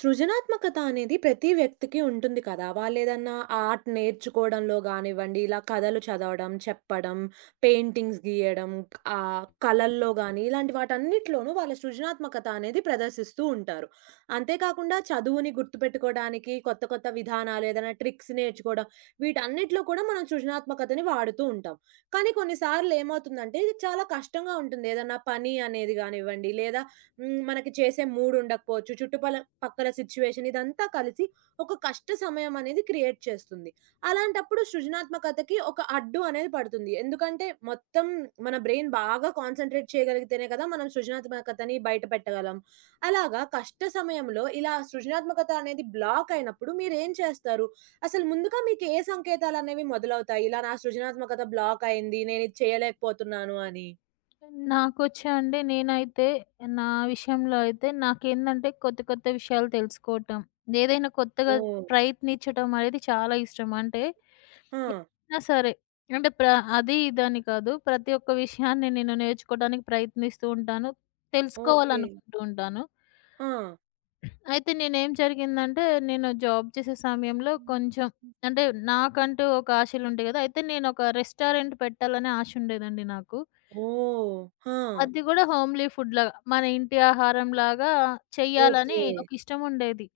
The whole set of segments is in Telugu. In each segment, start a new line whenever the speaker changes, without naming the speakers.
సృజనాత్మకత అనేది ప్రతి వ్యక్తికి ఉంటుంది కదా! వాళ్ళేదన్నా ఆర్ట్ నేర్చుకోవడంలో గానివ్వండి, ఇలా కథలు చదవడం, చెప్పడం, పెయింటింగ్స్ గీయడం, కళల్లో గానీ, ఇలాంటి వాటన్నిటిలోనూ వాళ్ళ సృజనాత్మకత అనేది ప్రదర్శిస్తూ ఉంటారు. అంతేకాకుండా చదువుని గుర్తుపెట్టుకోవడానికి కొత్త, కొత్త విధానాలు, ఏదైనా ట్రిక్స్ నేర్చుకోవడం, వీటన్నిటిలో కూడా మనం సృజనాత్మకతని వాడుతూ ఉంటాం. కానీ కొన్నిసార్లు ఏమవుతుందంటే, ఇది చాలా కష్టంగా ఉంటుంది. ఏదన్నా పని అనేది గానివ్వండి, లేదా మనకి చేసే మూడుండకపోవచ్చు. చుట్టుపల పక్కల సిట్యుయేషన్ ఇదంతా కలిసి ఒక కష్ట సమయం అనేది క్రియేట్ చేస్తుంది. అలాంటప్పుడు సృజనాత్మకతకి ఒక అడ్డు అనేది పడుతుంది. ఎందుకంటే మొత్తం మన బ్రెయిన్ బాగా కాన్సంట్రేట్ చేయగలిగితేనే కదా మనం సృజనాత్మకతని బయట పెట్టగలం. అలాగా కష్ట సమయంలో ఇలా సృజనాత్మకత అనేది బ్లాక్ అయినప్పుడు మీరేం చేస్తారు? అసలు ముందుగా మీకు ఏ సంకేతాలనేవి మొదలవుతాయి? ఇలా నా సృజనాత్మకత బ్లాక్ అయింది. నేనిది చేయలేకపోతున్నాను అని.
నాకొచ్చా అంటే నేనైతే నా విషయంలో అయితే నాకేందంటే కొత్త కొత్త విషయాలు తెలుసుకోవటం. ఏదైనా కొత్తగా
ఓహ్!
ప్రయత్నించటం అనేది చాలా ఇష్టం. అంటే
ఆ!
ఏదైనా సరే అంటే ప్ర అది ఇదని కాదు. ప్రతి ఒక్క విషయాన్ని నేను నేర్చుకోవడానికి ప్రయత్నిస్తూ ఉంటాను.
ఓకే.
తెలుసుకోవాలనుకుంటూ ఉంటాను.
ఆ!
అయితే నేనేం జరిగిందంటే నేను జాబ్ చేసే సమయంలో కొంచెం అంటే నాకంటూ ఒక ఆశలుంటాయి గదా! అయితే నేనొక రెస్టారెంట్ పెట్టాలనే ఆశ ఉండేదండి నాకు.
ఓహ్! ఆ!
అది గూడా హోమ్‌లీ ఫుడ్‌లాగా. మన ఇంటి ఆహారంలాగా చెయ్యాలని
ఓకే.
ఒక ఇష్టం ఉండేది.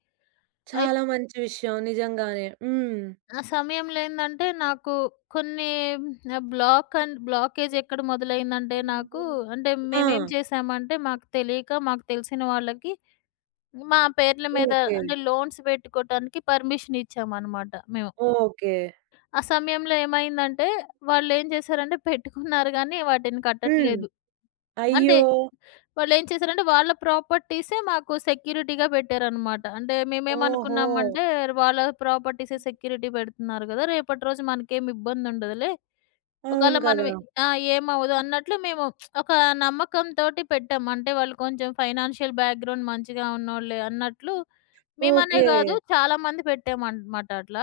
అయిత్
చాలా మంచి విషయం నిజంగానే. హ్మ్.
ఆ సమయంలో ఏందంటే, నాకు కొన్ని బ్లాక్ అండ్ బ్లాకేజ్ ఎక్కడ మొదలైందంటే నాకు అంటే
ఆ!
మేమేం చేశామంటే, మాకు తెలియక, మాకు తెలిసిన వాళ్ళకి మా పేర్ల మీద
ఓకే.
అంటే లోన్స్ పెట్టుకోటానికి పర్మిషన్ ఇచ్చామనమాట మేము.
ఓకే.
ఆ సమయంలో ఏమైందంటే, వాళ్ళేం చేశారంటే పెట్టుకున్నారు గానీ వాటిని
హ్మ్.
కట్టట్లేదు. అంటే
అయ్యో!
వాళ్ళేం చేశారంటే, వాళ్ళ ప్రాపర్టీసే మాకు సెక్యూరిటీగా పెట్టారనమాట. అంటే
ఓహో!
మేమేమనుకున్నామంటే, వాళ్ళ ప్రాపర్టీసే సెక్యూరిటీ పెడుతున్నారు గదా! రేపటి రోజు మనకేమి ఇబ్బందుండదులే. ఒకవేళ
అవును కదా!
మనవి ఆ! ఏమవ్వదు అన్నట్లు మేము ఒక నమ్మకంతోటి పెట్టాం. అంటే వాళ్ళు కొంచెం ఫైనాన్షియల్ బ్యాక్‌గ్రౌండ్ మంచిగా ఉన్నోళ్ళే అన్నట్లు మేమనే
ఓకే.
గాదు చాలామంది పెట్టామనమాట అట్లా.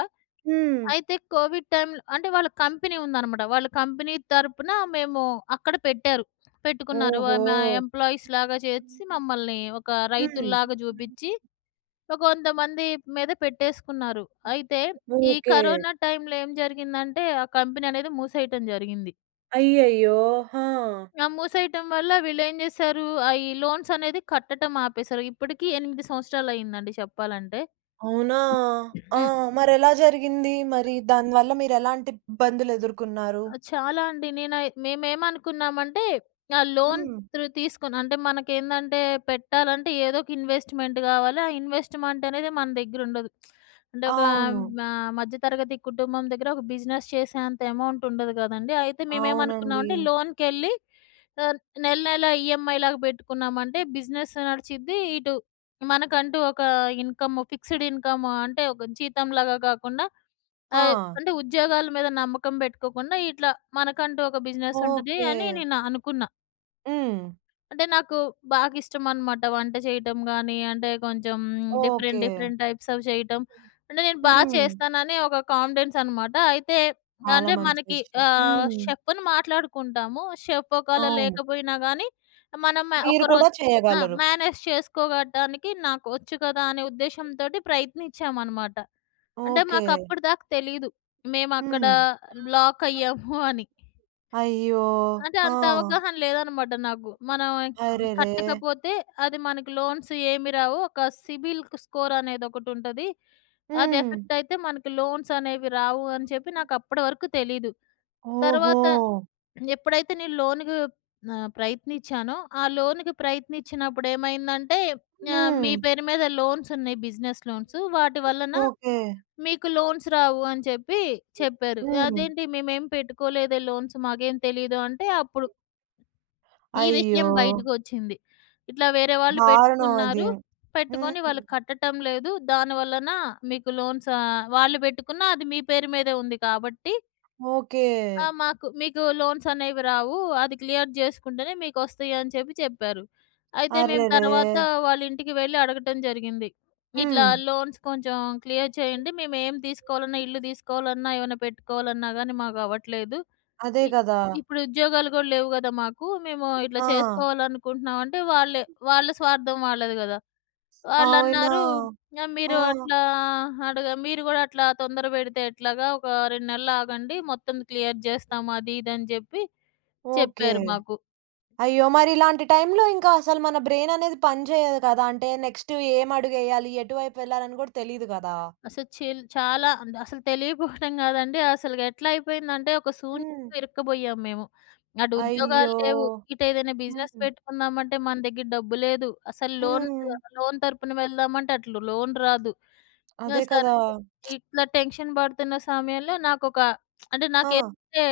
హ్మ్.
అయితే కోవిడ్ టైంలో అంటే వాళ్ళ కంపెనీ ఉందనమాట. వాళ్ళ కంపెనీ తరపున మేము అక్కడ పెట్టారు. పెట్టుకున్నారు.
ఓహో!
మా ఎంప్లాయీస్‌లాగా చేసి మమ్మల్ని ఒక
హ్మ్.
రైతుల్లాగా జూపిచ్చి ఒక 100 మంది మీద పెట్టేసుకున్నారు. అయితే ఈ
ఓకే.
కరోనా టైంలో ఏం జరిగిందంటే ఆ కంపెనీ అనేది మూసేయటం జరిగింది.
అయ్యయ్యో! ఆ!
ఆ మూసేయటం వల్ల వీళ్ళేం జేశారు ఆ ఈ లోన్స్ అనేది కట్టటం ఆపేశారు. ఇప్పటికి 8 సంవత్సరాలయిందండి చెప్పాలంటే.
అవునా! ఆ! మరెలా జరిగింది? మరి దానివల్ల మీరెలాంటి ఇబ్బందులెదుర్కున్నారు?
ఆ! చాలా అండి. మేమేమనుకున్నామంటే లోన్
హ్మ్.
త్రు తీసుకుని అంటే మనకేందంటే పెట్టాలంటే ఏదో ఒక ఇన్వెస్ట్‌మెంట్ గావాలి. ఆ ఇన్వెస్ట్‌మెంట్ అనేది మన దగ్గరుండదు. అంటే ఒక
అవును.
మధ్య తరగతి కుటుంబం దగ్గర ఒక బిజినెస్ చేసేంత అమౌంట్ ఉండదు గదండీ. అయితే
అవునండి.
మేమేమనుకున్నామంటే లోన్‌కెళ్ళి ఆహ్, నెల నెల ఈఎంఐ లాగా బెట్టుకున్నామంటే బిజినెస్ నడిచిద్ది. ఇటు మనకంటూ ఒక ఇన్‌కమ్ ఫిక్స్‌డ్ ఇన్‌కమ్ అంటే ఒక జీతంలాగా గాకుండా ఆహ్,
ఆ!
అంటే ఉద్యోగాల మీద నమ్మకం పెట్టుకోకుండా ఇట్లా మనకంటూ ఒక బిజినెస్ ఉంటది
ఓకే.
అని నేను అనుకున్నా.
హ్మ్.
అంటే నాకు బాగా ఇష్టమనమాట. వంట చేయటం గానీ, అంటే కొంచెం డిఫరెంట్,
ఓకే.
డిఫరెంట్ టైప్స్ అవి చేయటం. అంటే నేను బా
హ్మ్.
చేస్తానని ఒక కాన్ఫిడెన్స్ అనమాట. అయితే
చాలా
అంటే
మంచి
మనకి
విషయం. హ్మ్.
షెఫ్‌ని మాట్లాడుకుంటాము. షెఫ్ ఒకవేళ
అవును.
లేకపోయినా గానీ, మనం
మీరు కూడా
ఒకరోజు ఆ!
చేయగలరు.
మేనేజ్ చేసుకోగటానికి నాకు వచ్చు కదా! అనే ఉద్దేశంతోటి ప్రయత్నించామనమాట. అంటే
ఓకే.
మాకప్పటిదాకా తెలీదు. మేమక్కడ
హ్మ్.
బ్లాక్ అయ్యాము అని.
అయ్యో!
అంటే
ఆ!
అంత అవగాహన లేదనమాట నాకు. మనం
అరెరే!
కట్టకపోతే అది మనకి లోన్స్ ఏమి రావు. ఒక సిబిల్ స్కోర్ అనేది ఒకటుంటది. అది
హ్మ్.
ఎఫెక్ట్ అయితే మనకి లోన్స్ అనేవి రావు అని చెప్పి నాకు అప్పటి వరకు తెలీదు.
ఓహో!
తర్వాత ఎప్పుడైతే నేను లోన్‌కి ప్రయత్నించానో, ఆ లోన్‌కి ప్రయత్నించినప్పుడు ఏమైందంటే మీ
హ్మ్.
పేరు మీద లోన్స్ ఉన్నాయి బిజినెస్ లోన్స్. వాటి వలన
ఓకే.
మీకు లోన్స్ రావు అని చెప్పి చెప్పారు.
హ్మ్.
అదేంటి మేమేం పెట్టుకోలేదే లోన్స్ మాకేం తెలీదు అంటే అప్పుడు ఈ విషయం
అయ్యో!
బయటకొచ్చింది. ఇట్లా వేరే వాళ్ళు
దారుణం అది.
పెట్టుకున్నారు.
హ్మ్.
పెట్టుకొని వాళ్ళు కట్టటం లేదు. దాని వలన మీకు లోన్స్ వాళ్ళు పెట్టుకున్న అది మీ పేరు మీదే ఉంది కాబట్టి
ఓకే.
ఆ! మాకు మీకు లోన్స్ అనేవి రావు. అది క్లియర్ చేసుకుంటేనే మీకొస్తాయి అని చెప్పి చెప్పారు. అయితే మేము
అరెరే!
తర్వాత వాళ్ళ ఇంటికి వెళ్లి అడగటం జరిగింది. ఇట్లా
హ్మ్.
లోన్స్ కొంచెం క్లియర్ చేయండి. మేము ఏం తీసుకోవాలన్నా ఇల్లు తీసుకోవాలన్నా, ఏమైనా పెట్టుకోవాలన్నా గాని మాకు అవ్వట్లేదు.
అదే
ఇ
కదా!
ఇప్పుడు ఉద్యోగాలు కూడా లేవు గదా! మాకు. మేము ఇట్లా
ఆ!
చేసుకోవాలనుకుంటున్నాం అంటే వాళ్ళే వాళ్ళ స్వార్థం వాళ్ళది గదా!
అవునా!
వాళ్ళన్నారు, "ఆ!
ఆ!
మీరు అట్లా మీరు గూడా అట్లా తొందర పెడితే ఎట్లాగా? ఒక 2 నెలలాగండి. మొత్తం క్లియర్ జేస్తాం." అది ఇది అని జెప్పి
ఓకే.
చెప్పారు మాకు.
అయ్యో! మరి ఇలాంటి టైంలో ఇంకా అసలు మన బ్రెయిన్ అనేది పని చేయదు కదా! అంటే నెక్స్ట్ ఏం అడుగేయాలి? ఎటువైపు వెళ్ళాలని కూడా తెలీదు కదా!
అసలు చిల్ చాలా అంటే అసలు తెలియకపోవడం గాదండి. అసలుకి ఎట్లా అయిపోయిందంటే ఒక
హ్మ్.
శూన్యంలో ఇరుక్కుబోయాం మేము. అటు ఉద్యోగాలు
అయ్యో!
లేవు. ఇటు ఏదైనా బిజినెస్
హ్మ్.
పెట్టుకుందామంటే మన దగ్గర డబ్బు లేదు. అసలు లోన్
హ్మ్.
లోన్ తరపున వెళ్దామంటే అట్లు లోన్ రాదు. ఆ!
అదే
సరే.
కదా!
ఇట్లా టెన్షన్ పడుతున్న సమయంలో నాకొక అంటే
ఆ!
నాకేంటంటే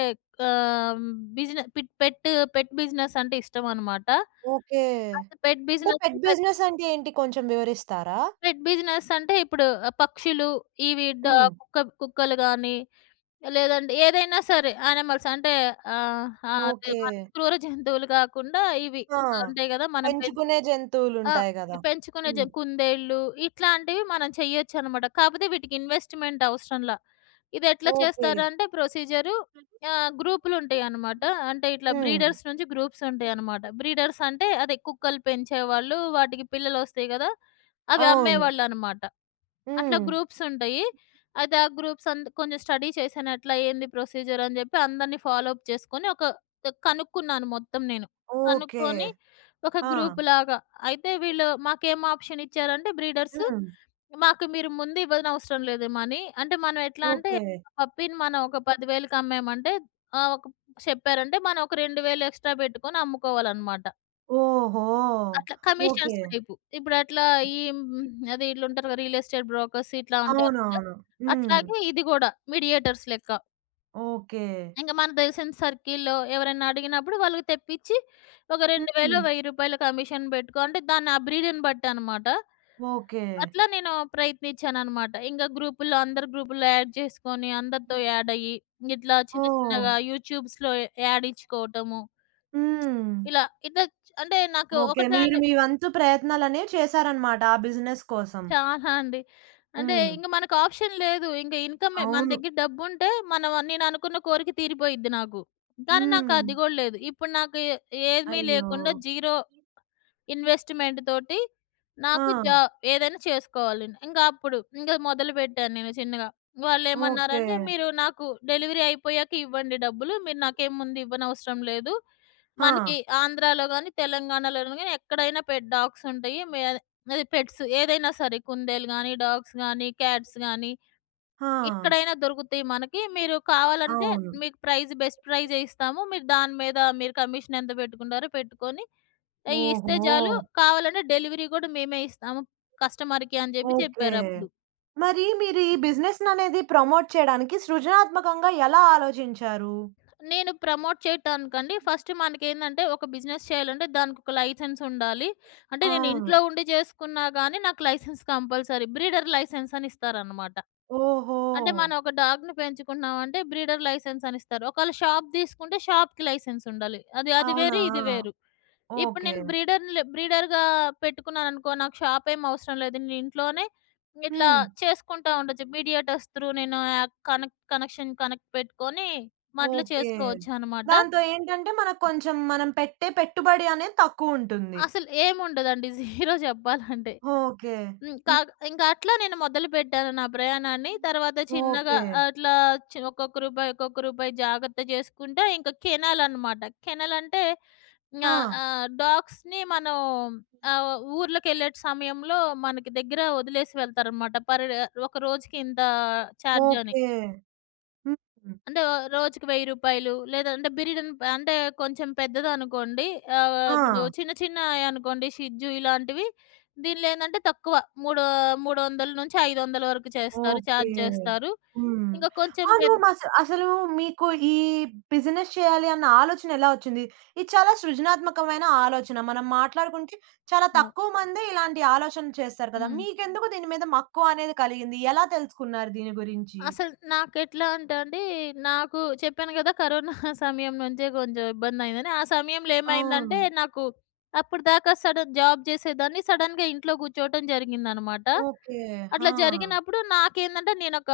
ఆహ్, బిజినె పిట్ పెట్ బిజినెస్ అంటే ఇష్టమనమాట.
ఓకే.
అయితే
అంటే పెట్ బిజినెస్ అంటే ఏంటి కొంచెం వివరిస్తారా?
పెట్ బిజినెస్ అంటే ఇప్పుడు పక్షులు, ఇవి డ
హ్మ్.
కుక్కలు గాని, లేదంటే ఏదైనా సరే యానిమల్స్ అంటే ఆహ్, ఆహ్, అదే
ఓకే.
మనకి క్రూర జంతువులు కాకుండా ఇవి
ఆ!
ఉంటాయి గదా! మనం పెంచే
పెంచుకునే
ఆ!
జంతువులుంటాయి గదా!
పెంచుకునే జ
హ్మ్.
కుందేళ్ళు ఇట్లాంటివి మనం చెయ్యొచ్చనమాట. కాపోతే వీటికి ఇన్వెస్ట్‌మెంట్ అవసరంలా. ఇదెట్లా
ఓకే.
చేస్తారంటే ప్రొసీజరు గ్రూపులుంటాయనమాట. అంటే ఇట్లా
హ్మ్.
బ్రీడర్స్ నుంచి గ్రూప్స్ ఉంటాయనమాట. బ్రీడర్స్ అంటే అదే కుక్కలు పెంచేవాళ్ళు, వాటికి పిల్లలొస్తాయి గదా! అవి
అవును.
అమ్మేవాళ్ళనమాట. అట్లా
హ్మ్.
గ్రూప్స్ ఉంటాయి. అయితే ఆ గ్రూప్స్ అందు కొంచెం స్టడీ చేశాను. అట్లా ఏంది ప్రొసీజర్ అని జెప్పి అందరిని ఫాలో అప్ చేసుకొని ఒక కనుక్కున్నాను మొత్తం నేను.
ఓకే.
కనుక్కొని ఒక
ఆ!
గ్రూప్‌లాగా అయితే వీళ్ళు మాకేం ఆప్షన్ ఇచ్చారంటే బ్రీడర్స్
హ్మ్.
మాకు మీరు ముందు ఇవ్వనవసరం లేదు మనీ. అంటే మనం ఎట్లా అంటే
ఓకే.
పప్పీని మనం ఒక 10,000కి అమ్మామంటే ఒక చెప్పారంటే మనం ఒక 2,000 ఎక్స్‌ట్రా పెట్టుకొని అమ్ముకోవాలన్నమాట.
ఓహో!
అట్లా
ఓకే.
Commissions type. ఇప్పుడట్లా ఈ అదే ఈళ్ళుంటారు కదా! రియల్ ఎస్టేట్ బ్రోకర్స్ ఇట్లా ఉంటారు కదా!
అవునవును. హ్మ్.
అట్లాగే ఇది గూడా మీడియేటర్స్ లెక్క.
ఓకే.
ఇంక మనకు తెలిసిన సర్కిల్‌లో ఎవరైనా అడిగినప్పుడు వాళ్ళకి తెప్పిచ్చి ఒక 2,000
హ్మ్.
రూ. 1000 కమిషన్ బెట్టుకో అంటే దాన్ని ఆ బ్రీడ్‌ని బట్టనమాట.
ఓకే.
అట్లా నేను ప్రయత్నిచ్చాననమాట. ఇంక గ్రూపుల్లో అందరి గ్రూపుల్లో యాడ్ చేసుకొని అందరితో యాడ్ అయ్యి, ఇట్లా చిన్న
ఓహ్!
చిన్నగా యూట్యూబ్స్‌లో యాడ్ ఇచ్చుకోవటము.
హ్మ్.
ఇలా ఇట్లా చ్ అంటే నాకు
ఓకే.
ఒకటే
మీరు
అని
మీ వంతు ప్రయత్నాలనేవి చేశారనమాట ఆ బిజినెస్ కోసం.
చాలా అండి. అంటే
హ్మ్.
ఇంక మనకు ఆప్షన్ లేదు. ఇంక ఇన్‌కమే మన
అవును.
దగ్గర డబ్బుంటే మనం నేననుకున్న కోరిక తీరిపోయిద్ది నాకు. కానీ నాకు
హ్మ్.
అది గూడా లేదు. ఇప్పుడు నాకు ఏమీ
అయ్యో!
లేకుండా జీరో ఇన్వెస్ట్‌మెంట్ తోటి
ఆ!
నాకు జా ఏదైనా చేసుకోవాలి. ఇంక అప్పుడు ఇంక మొదలుపెట్టాను నేను చిన్నగా.
ఓకే.
వాళ్ళేమన్నారంటే, "మీరు నాకు డెలివరీ అయిపోయాక ఇవ్వండి డబ్బులు. మీరు నాకేం ముందు ఇవ్వనవసరం లేదు.
ఆ!
మనకి ఆంధ్రాలో గాని, తెలంగాణలోను గాని ఎక్కడైనా పెట్ డాగ్స్ ఉంటాయి. అది పెట్స్ ఏదైనా సరే కుందేలు గాని, డాగ్స్ గాని, క్యాట్స్ గాని
ఆ!
ఎక్కడైనా దొరుకుతాయి మనకి. మీరు కావాలంటే
అవును.
మీకు బెస్ట్ ప్రైజే ఇస్తాము. మీరు దాని మీద మీరు కమిషన్ ఎంత పెట్టుకుంటారో పెట్టుకొని ఇస్తే
ఓహో!
చాలు. కావాలంటే డెలివరీ గూడా మేమే ఇస్తాము కస్టమర్‌కి అని జెప్పి
ఓకే.
చెప్పారప్పుడు.
మరి మీరు ఈ బిజినెస్‌ననేది ప్రమోట్ చేయడానికి సృజనాత్మకంగా ఎలా ఆలోచించారు?
నేను ప్రమోట్ చేయటానికండి ఫస్ట్ మనకేందంటే ఒక బిజినెస్ చేయాలంటే దానికొక లైసెన్స్ ఉండాలి. అంటే నేను
అవును.
ఇంట్లో ఉండి జేసుకున్నా గానీ నాకు లైసెన్స్ కంపల్సరీ. బ్రీడర్ లైసెన్స్ అని ఇస్తారనమాట.
ఓహో!
అంటే మనం ఒక డాగ్‌ని పెంచుకున్నామంటే బ్రీడర్ లైసెన్స్ అని ఇస్తారు. ఒకవేళ షాప్ తీసుకుంటే షాప్‌కి లైసెన్స్ ఉండాలి. అది అది
అవునా?
వేరు, ఇది వేరు. ఇప్పుడు
ఓకే.
నేను బ్రీడర్‌గా పెట్టుకున్నాననుకో నాకు షాప్ ఏమి అవసరం లేదు. నేను ఇంట్లోనే ఇట్లా
హ్మ్.
చేసుకుంటా ఉండొచ్చు. మీడియేటర్స్ త్రూ నేను యాప్ కనెక్ట్ కనెక్షన్ కనెక్ట్ పెట్టుకొని అట్లా
ఓకే.
చేసుకోవచ్చనమాట.
దాంతో ఏంటంటే మనకు కొంచెం మనం పెట్టే పెట్టుబడి అనేది తక్కువుంటుంది.
అసలు ఏముండదండి. జీరో చెప్పాలంటే.
ఓకే.
హ్మ్.
హ్మ్.
ఇంక అట్లా నేను మొదలుపెట్టాను నా ప్రయాణాన్ని. తర్వాత చిన్నగా
ఓకే.
అట్లా ఒక్కొక్క రూపాయి, ఒక్కొక్క రూపాయి జాగ్రత్త జేసుకుంటా ఇంకా కెనాలనమాట. కెనాలంటే ఇంగా
ఆ!
డాగ్స్‌ని మనం ఊర్లకెళ్ళే సమయంలో మనకి దగ్గర వదిలేసి వెళ్తారనమాట. పర్ డే ఒక రోజుకి ఇంత చార్జ్ అని.
ఓకే. హ్మ్.
అంటే రోజుకి రూ. 1000 లేదా అంటే బిరిడన్ అంటే కొంచెం పెద్దదనుకోండి.
ఆ!
ఇప్పుడు చిన్న చిన్నయి అనుకోండి షిట్జూ ఇలాంటివి. దీనిలో ఏందంటే తక్కువ మూడు 300-500 వరకు చేస్తారు.
ఓకే.
చార్జ్ చేస్తారు.
హ్మ్.
ఇంకా కొంచెం
అవును.
పెద్ద
అసలు మీకు ఈ బిజినెస్ చేయాలి అన్న ఆలోచన ఎలా వచ్చింది? ఇది చాలా సృజనాత్మకమైన ఆలోచన. మనం మాట్లాడుకుంటే చాలా
ఆ!
తక్కువ మందే ఇలాంటి ఆలోచనలు చేస్తారు కదా!
హ్మ్.
మీకెందుకు దీని మీద మక్కువ అనేది కలిగింది? ఎలా తెలుసుకున్నారు దీని గురించి?
అసలు నాకెట్లా అంటే అండి, నాకు చెప్పాను గదా! కరోనా సమయం నుంచే కొంచెం ఇబ్బందయిందని. ఆ సమయంలో
అవును.
ఏమైందంటే, నాకు అప్పటిదాకా సడన్ జాబ్ చేసేదాన్ని. సడెన్‌గా ఇంట్లో కూర్చోవటం జరిగిందనమాట.
ఓకే. ఆ!
అట్లా జరిగినప్పుడు నాకేందంటే, నేనొక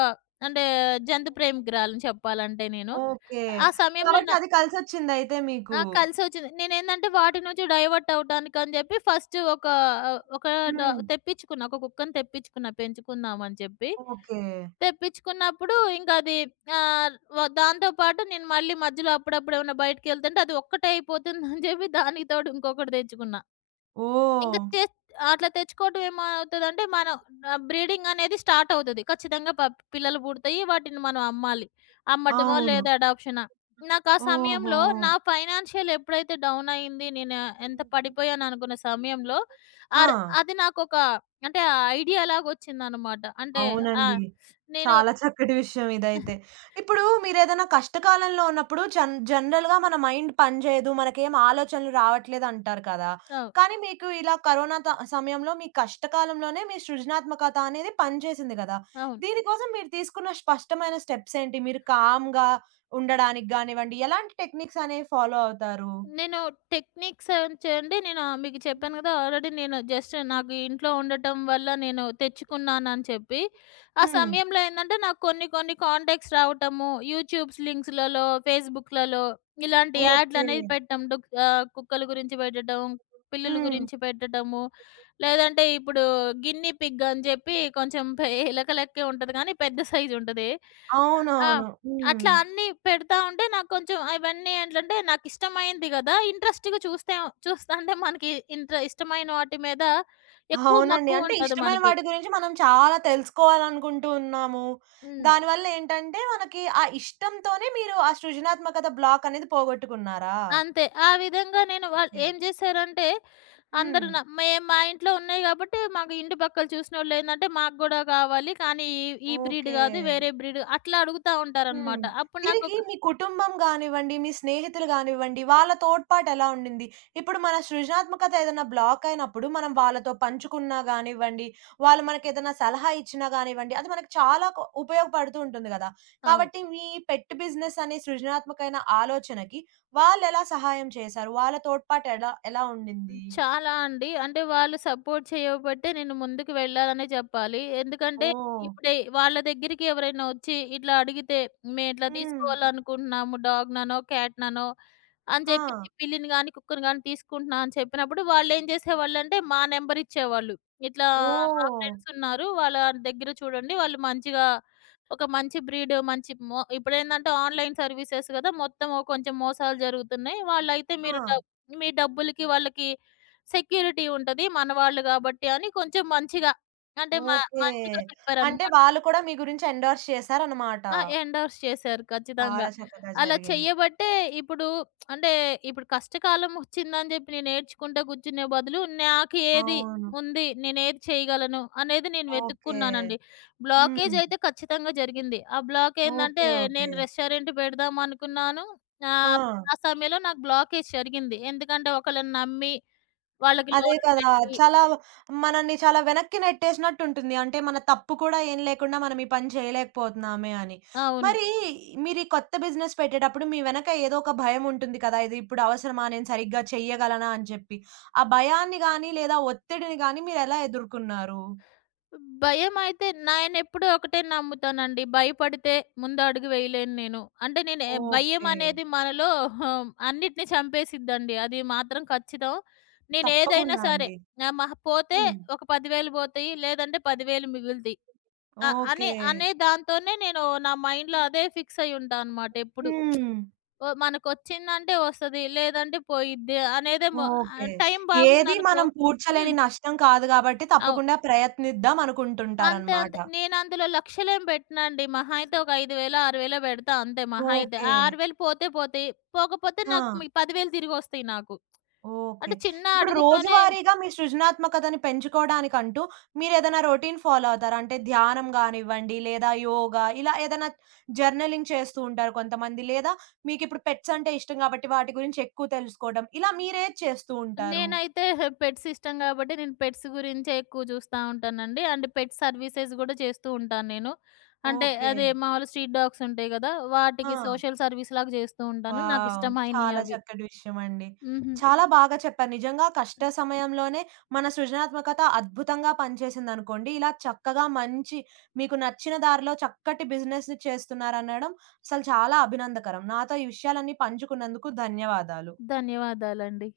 అంటే జంతు ప్రేమికురాలిని చెప్పాలంటే నేను.
ఓకే.
ఆ సమయంలో
కాబట్టి
నా
అది కలిసొచ్చిందయితే
ఆ!
మీకు.
కలిసొచ్చింది. నేనేందంటే, వాటి నుంచి డైవర్ట్ అవ్వటానికని జెప్పి ఫస్ట్ ఒక ఒక డా
హ్మ్.
తెప్పించుకున్నా. ఒక కుక్కని తెప్పించుకున్నా పెంచుకుందామని చెప్పి.
ఓకే.
తెప్పించుకున్నప్పుడు ఇంకా అది ఆహ్, వ దాంతో పాటు నేను మళ్ళీ మధ్యలో అప్పుడప్పుడు ఏమైనా బయటికెళ్తుంటే అది ఒక్కటే అయిపోతుందని చెప్పి దానికి తోడు ఇంకొకటి తెచ్చుకున్నా. ఇంక
ఓహ్!
తె అట్లా తెచ్చుకోవడం ఏమవుతదంటే మనం బ్రీడింగ్ అనేది స్టార్ట్ అవుతది. ఖచ్చితంగా పిల్లలు పుడతాయి. వాటిని మనం అమ్మాలి. అమ్మటమో
అవును.
లేదా అడాప్షనా. నాకు ఆ
ఓహో!
సమయంలో నా ఫైనాన్షియల్ ఎప్పుడైతే డౌన్ అయింది, నేను ఎంత పడిపోయాను అనుకున్న సమయంలో
ఆ!
ఆర్ అది నాకొక అంటే ఐడియా లాగొచ్చిందనమాట. అంటే
అవునండి.
ఆహ్, నేను
చాలా చక్కటి విషయం ఇదైతే. ఇప్పుడు మీరేదైనా కష్టకాలంలో ఉన్నప్పుడు జనరల్‌గా మన మైండ్ పనిచేయదు. మనకేం ఆలోచనలు రావట్లేదు అంటారు కదా!
అవు
కానీ మీకు ఇలా కరోనా సమయంలో మీ కష్టకాలంలోనే మీ సృజనాత్మకత అనేది పనిచేసింది గదా!
అవును.
దీని కోసం మీరు తీసుకున్న స్పష్టమైన స్టెప్స్ ఏంటి? మీరు కామ్‌గా ఉండడానికి గానివ్వండి, ఎలాంటి టెక్నిక్స్ అనేవి ఫాలో అవుతారు?
నేను టెక్నిక్స్ అని చేయండి నేను మీకు చెప్పాను కదా! ఆల్రెడీ నేను జస్ట్ నాకు ఇంట్లో ఉండటం వల్ల నేను తెచ్చుకున్నానని చెప్పి. ఆ
హ్మ్.
సమయంలో ఏందంటే నాకు కొన్ని కొన్ని కాంటాక్ట్స్ రావటము, యూట్యూబ్స్ లింక్స్‌లలో, ఫేస్‌బుక్‌లలో ఇలాంటి
ఓకే.
యాడ్‌లనేవి పెట్టడం. కుక్కల గురించి పెట్టడం, పిల్లుల
హ్మ్.
గురించి పెట్టడము, లేదంటే ఇప్పుడు గిన్నీ పిగ్ అని చెప్పి కొంచెం ఎలక లెక్కే ఉంటది కానీ పెద్ద సైజ్ ఉంటది. ఆ!
అవునవును. హ్మ్.
అట్లా అన్నీ పెడతా ఉంటే నాకు కొంచెం అవన్నీ ఏంటంటే నాకిష్టమైంది గదా! ఇంట్రెస్ట్‌గా చూస్తే చూస్తా అంటే మనకి ఇంట్ర ఇష్టమైన వాటి మీద ఎక్కువ
అవునండి.
మక్కువ
అంటే
ఉంటది
ఇష్టమైన
మనకి.
వాటి గురించి మనం చాలా తెలుసుకోవాలనుకుంటూ ఉన్నాము.
హ్మ్.
దానివల్ల ఏంటంటే మనకి ఆ ఇష్టంతోనే మీరు ఆ సృజనాత్మకత బ్లాక్ అనేది పోగొట్టుకున్నారా?
అంతే. ఆ విధంగా నేను వాళ్ళు
ఓకే.
ఏం జేశారంటే అందరూ
హ్మ్.
న మేము మా ఇంట్లో ఉన్నాయి గాబట్టి మాకు ఇంటి పక్కల చూసినోళ్ళేందంటే మాకు గూడా కావాలి. కానీ ఈ ఈ బ్రీడ్
ఓకే.
గాదు వేరే బ్రీడ్ అట్లా అడుగుతా
హ్మ్.
ఉంటారనమాట. అప్పుడు
దీనికి
నాకొక
మీ కుటుంబం గానివ్వండి, మీ స్నేహితులు గానివ్వండి, వాళ్ళ తోడ్పాటు ఎలా ఉండింది? ఇప్పుడు మన సృజనాత్మకత ఏదైనా బ్లాక్ అయినప్పుడు మనం వాళ్ళతో పంచుకున్నా గానివ్వండి, వాళ్ళు మనకేదైనా సలహా ఇచ్చినా గానివ్వండి, అది మనకు చాలా ఉపయోగపడుతూ ఉంటుంది గదా!
అవును.
కాబట్టి మీ పెట్ బిజినెస్ అనే సృజనాత్మకమైన ఆలోచనకి వాళ్ళెలా సహాయం చేశారు? వాళ్ళ తోడ్పాటు ఎలా ఎలా ఉండింది?
చాలా అండి. అంటే వాళ్ళు సపోర్ట్ చేయబట్టే నేను ముందుకు వెళ్ళాలనే చెప్పాలి. ఎందుకంటే
ఓహ్!
ఇప్పుడే వాళ్ళ దగ్గరికి ఎవరైనా వచ్చి ఇట్లా అడిగితే, "మేము ఇట్లా
హ్మ్.
తీసుకోవాలనుకుంటున్నాము డాగ్‌ననో, క్యాట్‌ననో" అని
ఆ!
చెప్పేసి పిల్లిని గాని, కుక్కని గాని తీసుకుంటున్నా అని చెప్పినప్పుడు వాళ్ళేం చేసేవాళ్ళంటే మా నెంబర్ ఇచ్చేవాళ్ళు. ఇట్లా మా
ఓహ్!
ఫ్రెండ్స్ ఉన్నారు. వాళ్ళ దగ్గర చూడండి వాళ్ళు మంచిగా ఒక మంచి బ్రీడ్ మంచి మొ ఇప్పుడేందంటే ఆన్‌లైన్ సర్వీసెస్ కదా! మొత్తం ఓ కొంచెం మోసాలు జరుగుతున్నాయి. వాళ్ళైతే
ఆ!
మీరు డబ్ మీ డబ్బులకి వాళ్ళకి సెక్యూరిటీ ఉంటది. మనవాళ్ళు గాబట్టి అని కొంచెం మంచిగా అంటే మ
ఓకే.
మంచిగా
అంటే
చెప్పారనమాట.
వాళ్ళు కూడా మీ గురించి ఎండోర్స్ చేశారన్నమాట.
ఆ! ఎండోర్స్ చేశారు ఖచ్చితంగా.
చాలా చక్కగా
అలా
జరిగింది.
చెయ్యబట్టే ఇప్పుడు అంటే ఇప్పుడు కష్టకాలం ఒచ్చిందని జెప్పి నేను ఏడ్చుకుంటా కూర్చునే బదులు నాకు ఏది
అవును.
ఉంది? నేనేది చేయగలను? అనేది నేను
ఓకే.
వెతుక్కున్నానండి. బ్లాకేజ్
హ్మ్.
అయితే ఖచ్చితంగా జరిగింది. ఆ బ్లాక్ ఏందంటే
ఓకే. ఓకే.
నేను రెస్టారెంట్ పెడదాం అనుకున్నాను.
ఆ!
ఆహ్, ఆ సమయంలో నాకు బ్లాకేజ్ జరిగింది. ఎందుకంటే ఒకళ్ళని నమ్మి వాళ్ళకి
అదే
లోన్‌లు
కదా!
పెట్టి
చాలా మనల్ని చాలా వెనక్కి నెట్టేసినట్టుంటుంది. అంటే మన తప్పు కూడా ఏం లేకుండా మనం ఈ పని చేయలేకపోతున్నామే అని.
అవును.
మరి మీరు ఈ కొత్త బిజినెస్ పెట్టేటప్పుడు మీ వెనక ఏదో ఒక భయం ఉంటుంది కదా! ఇది ఇప్పుడు అవసరమా? నేను సరిగ్గా చెయ్యగలనా? అని చెప్పి. ఆ భయాన్ని గాని లేదా ఒత్తిడిని గాని మీరెలా ఎదుర్కున్నారు?
భయమైతే నేనెప్పుడూ ఒకటే నమ్ముతానండి. భయపడితే ముందు అడుగు వేయలేను నేను. అంటే నేను భయం
ఓకే.
అనేది మనలో హమ్, అన్నిటిని చంపేసిద్దండి. అది మాత్రం ఖచ్చితం. నేనేదైనా
తప్పకుండా
సరే
అండి.
మహా పోతే
హ్మ్.
ఒక 10,000 పోతాయి. లేదంటే 10,000 మిగులుతాయి. అ అనే
ఓకే.
అనే దాంతోనే నేను నా మైండ్‌లో అదే ఫిక్స్ అయ్యి ఉంటా అనమాట ఎప్పుడు.
హ్మ్.
ఓ మనకొచ్చిందంటే వస్తది. లేదంటే పోయిద్ది అనేదే
ఓకే.
టైం
ఏది
బాగుందనుకో
మనం
హ్మ్.
పూడ్చలేని నష్టం కాదు గాబట్టి
అవు
తప్పకుండా ప్రయత్నిద్దాం
అంతే.
అనుకుంటుంటారనమాట.
అంతే. నేనందులో లక్షలేం పెట్టనండి. మహా అయితే ఒక 5,000, 6,000 పెడతా అంతే మహా అయితే.
ఓకే.
ఆ 6,000 పోతే పోతాయి. పోకపోతే
ఆ!
నాకు మీ 10,000 తిరిగొస్తాయి నాకు.
ఓకే.
అంటే చిన్న
ఇప్పుడు
అడుగుతోనే
రోజువారీగా మీ సృజనాత్మకతని పెంచుకోవడానికంటూ మీరేదైనా రొటీన్ ఫాలో అవుతారా? అంటే ధ్యానం గానివ్వండి, లేదా యోగా ఇలా ఏదైనా జర్నలింగ్ చేస్తూ ఉంటారు కొంతమంది. లేదా మీకిప్పుడు పెట్స్ అంటే ఇష్టం గాబట్టి వాటి గురించి ఎక్కువ తెలుసుకోవడం. ఇలా మీరేది చేస్తూ ఉంటారు?
నేనైతే పెట్స్ ఇష్టం గాబట్టి నేను పెట్స్ గురించే ఎక్కువ చూస్తా ఉంటానండి. అండ్ పెట్ సర్వీసెస్ గూడా చేస్తూ ఉంటాను నేను. అంటే
ఓకే.
అదే మామూలు స్ట్రీట్ డాగ్స్ ఉంటాయి గదా!
ఆ!
వాటికి సోషల్ సర్వీస్ లాగా చేస్తూ ఉంటాను.
వావ్!
నాకిష్టమైనయి
చాలా
అవి.
చక్కటి విషయమండి.
హుహు.
చాలా బాగా చెప్పారు. నిజంగా కష్ట సమయంలోనే మన సృజనాత్మకత అద్భుతంగా పనిచేసిందనుకోండి. ఇలా చక్కగా మంచి మీకు నచ్చిన దారిలో చక్కటి బిజినెస్‌ని చేస్తున్నారనడం అసలు చాలా అభినందకరం. నాతో ఈ విషయాలన్నీ పంచుకున్నందుకు ధన్యవాదాలు.
ధన్యవాదాలండి.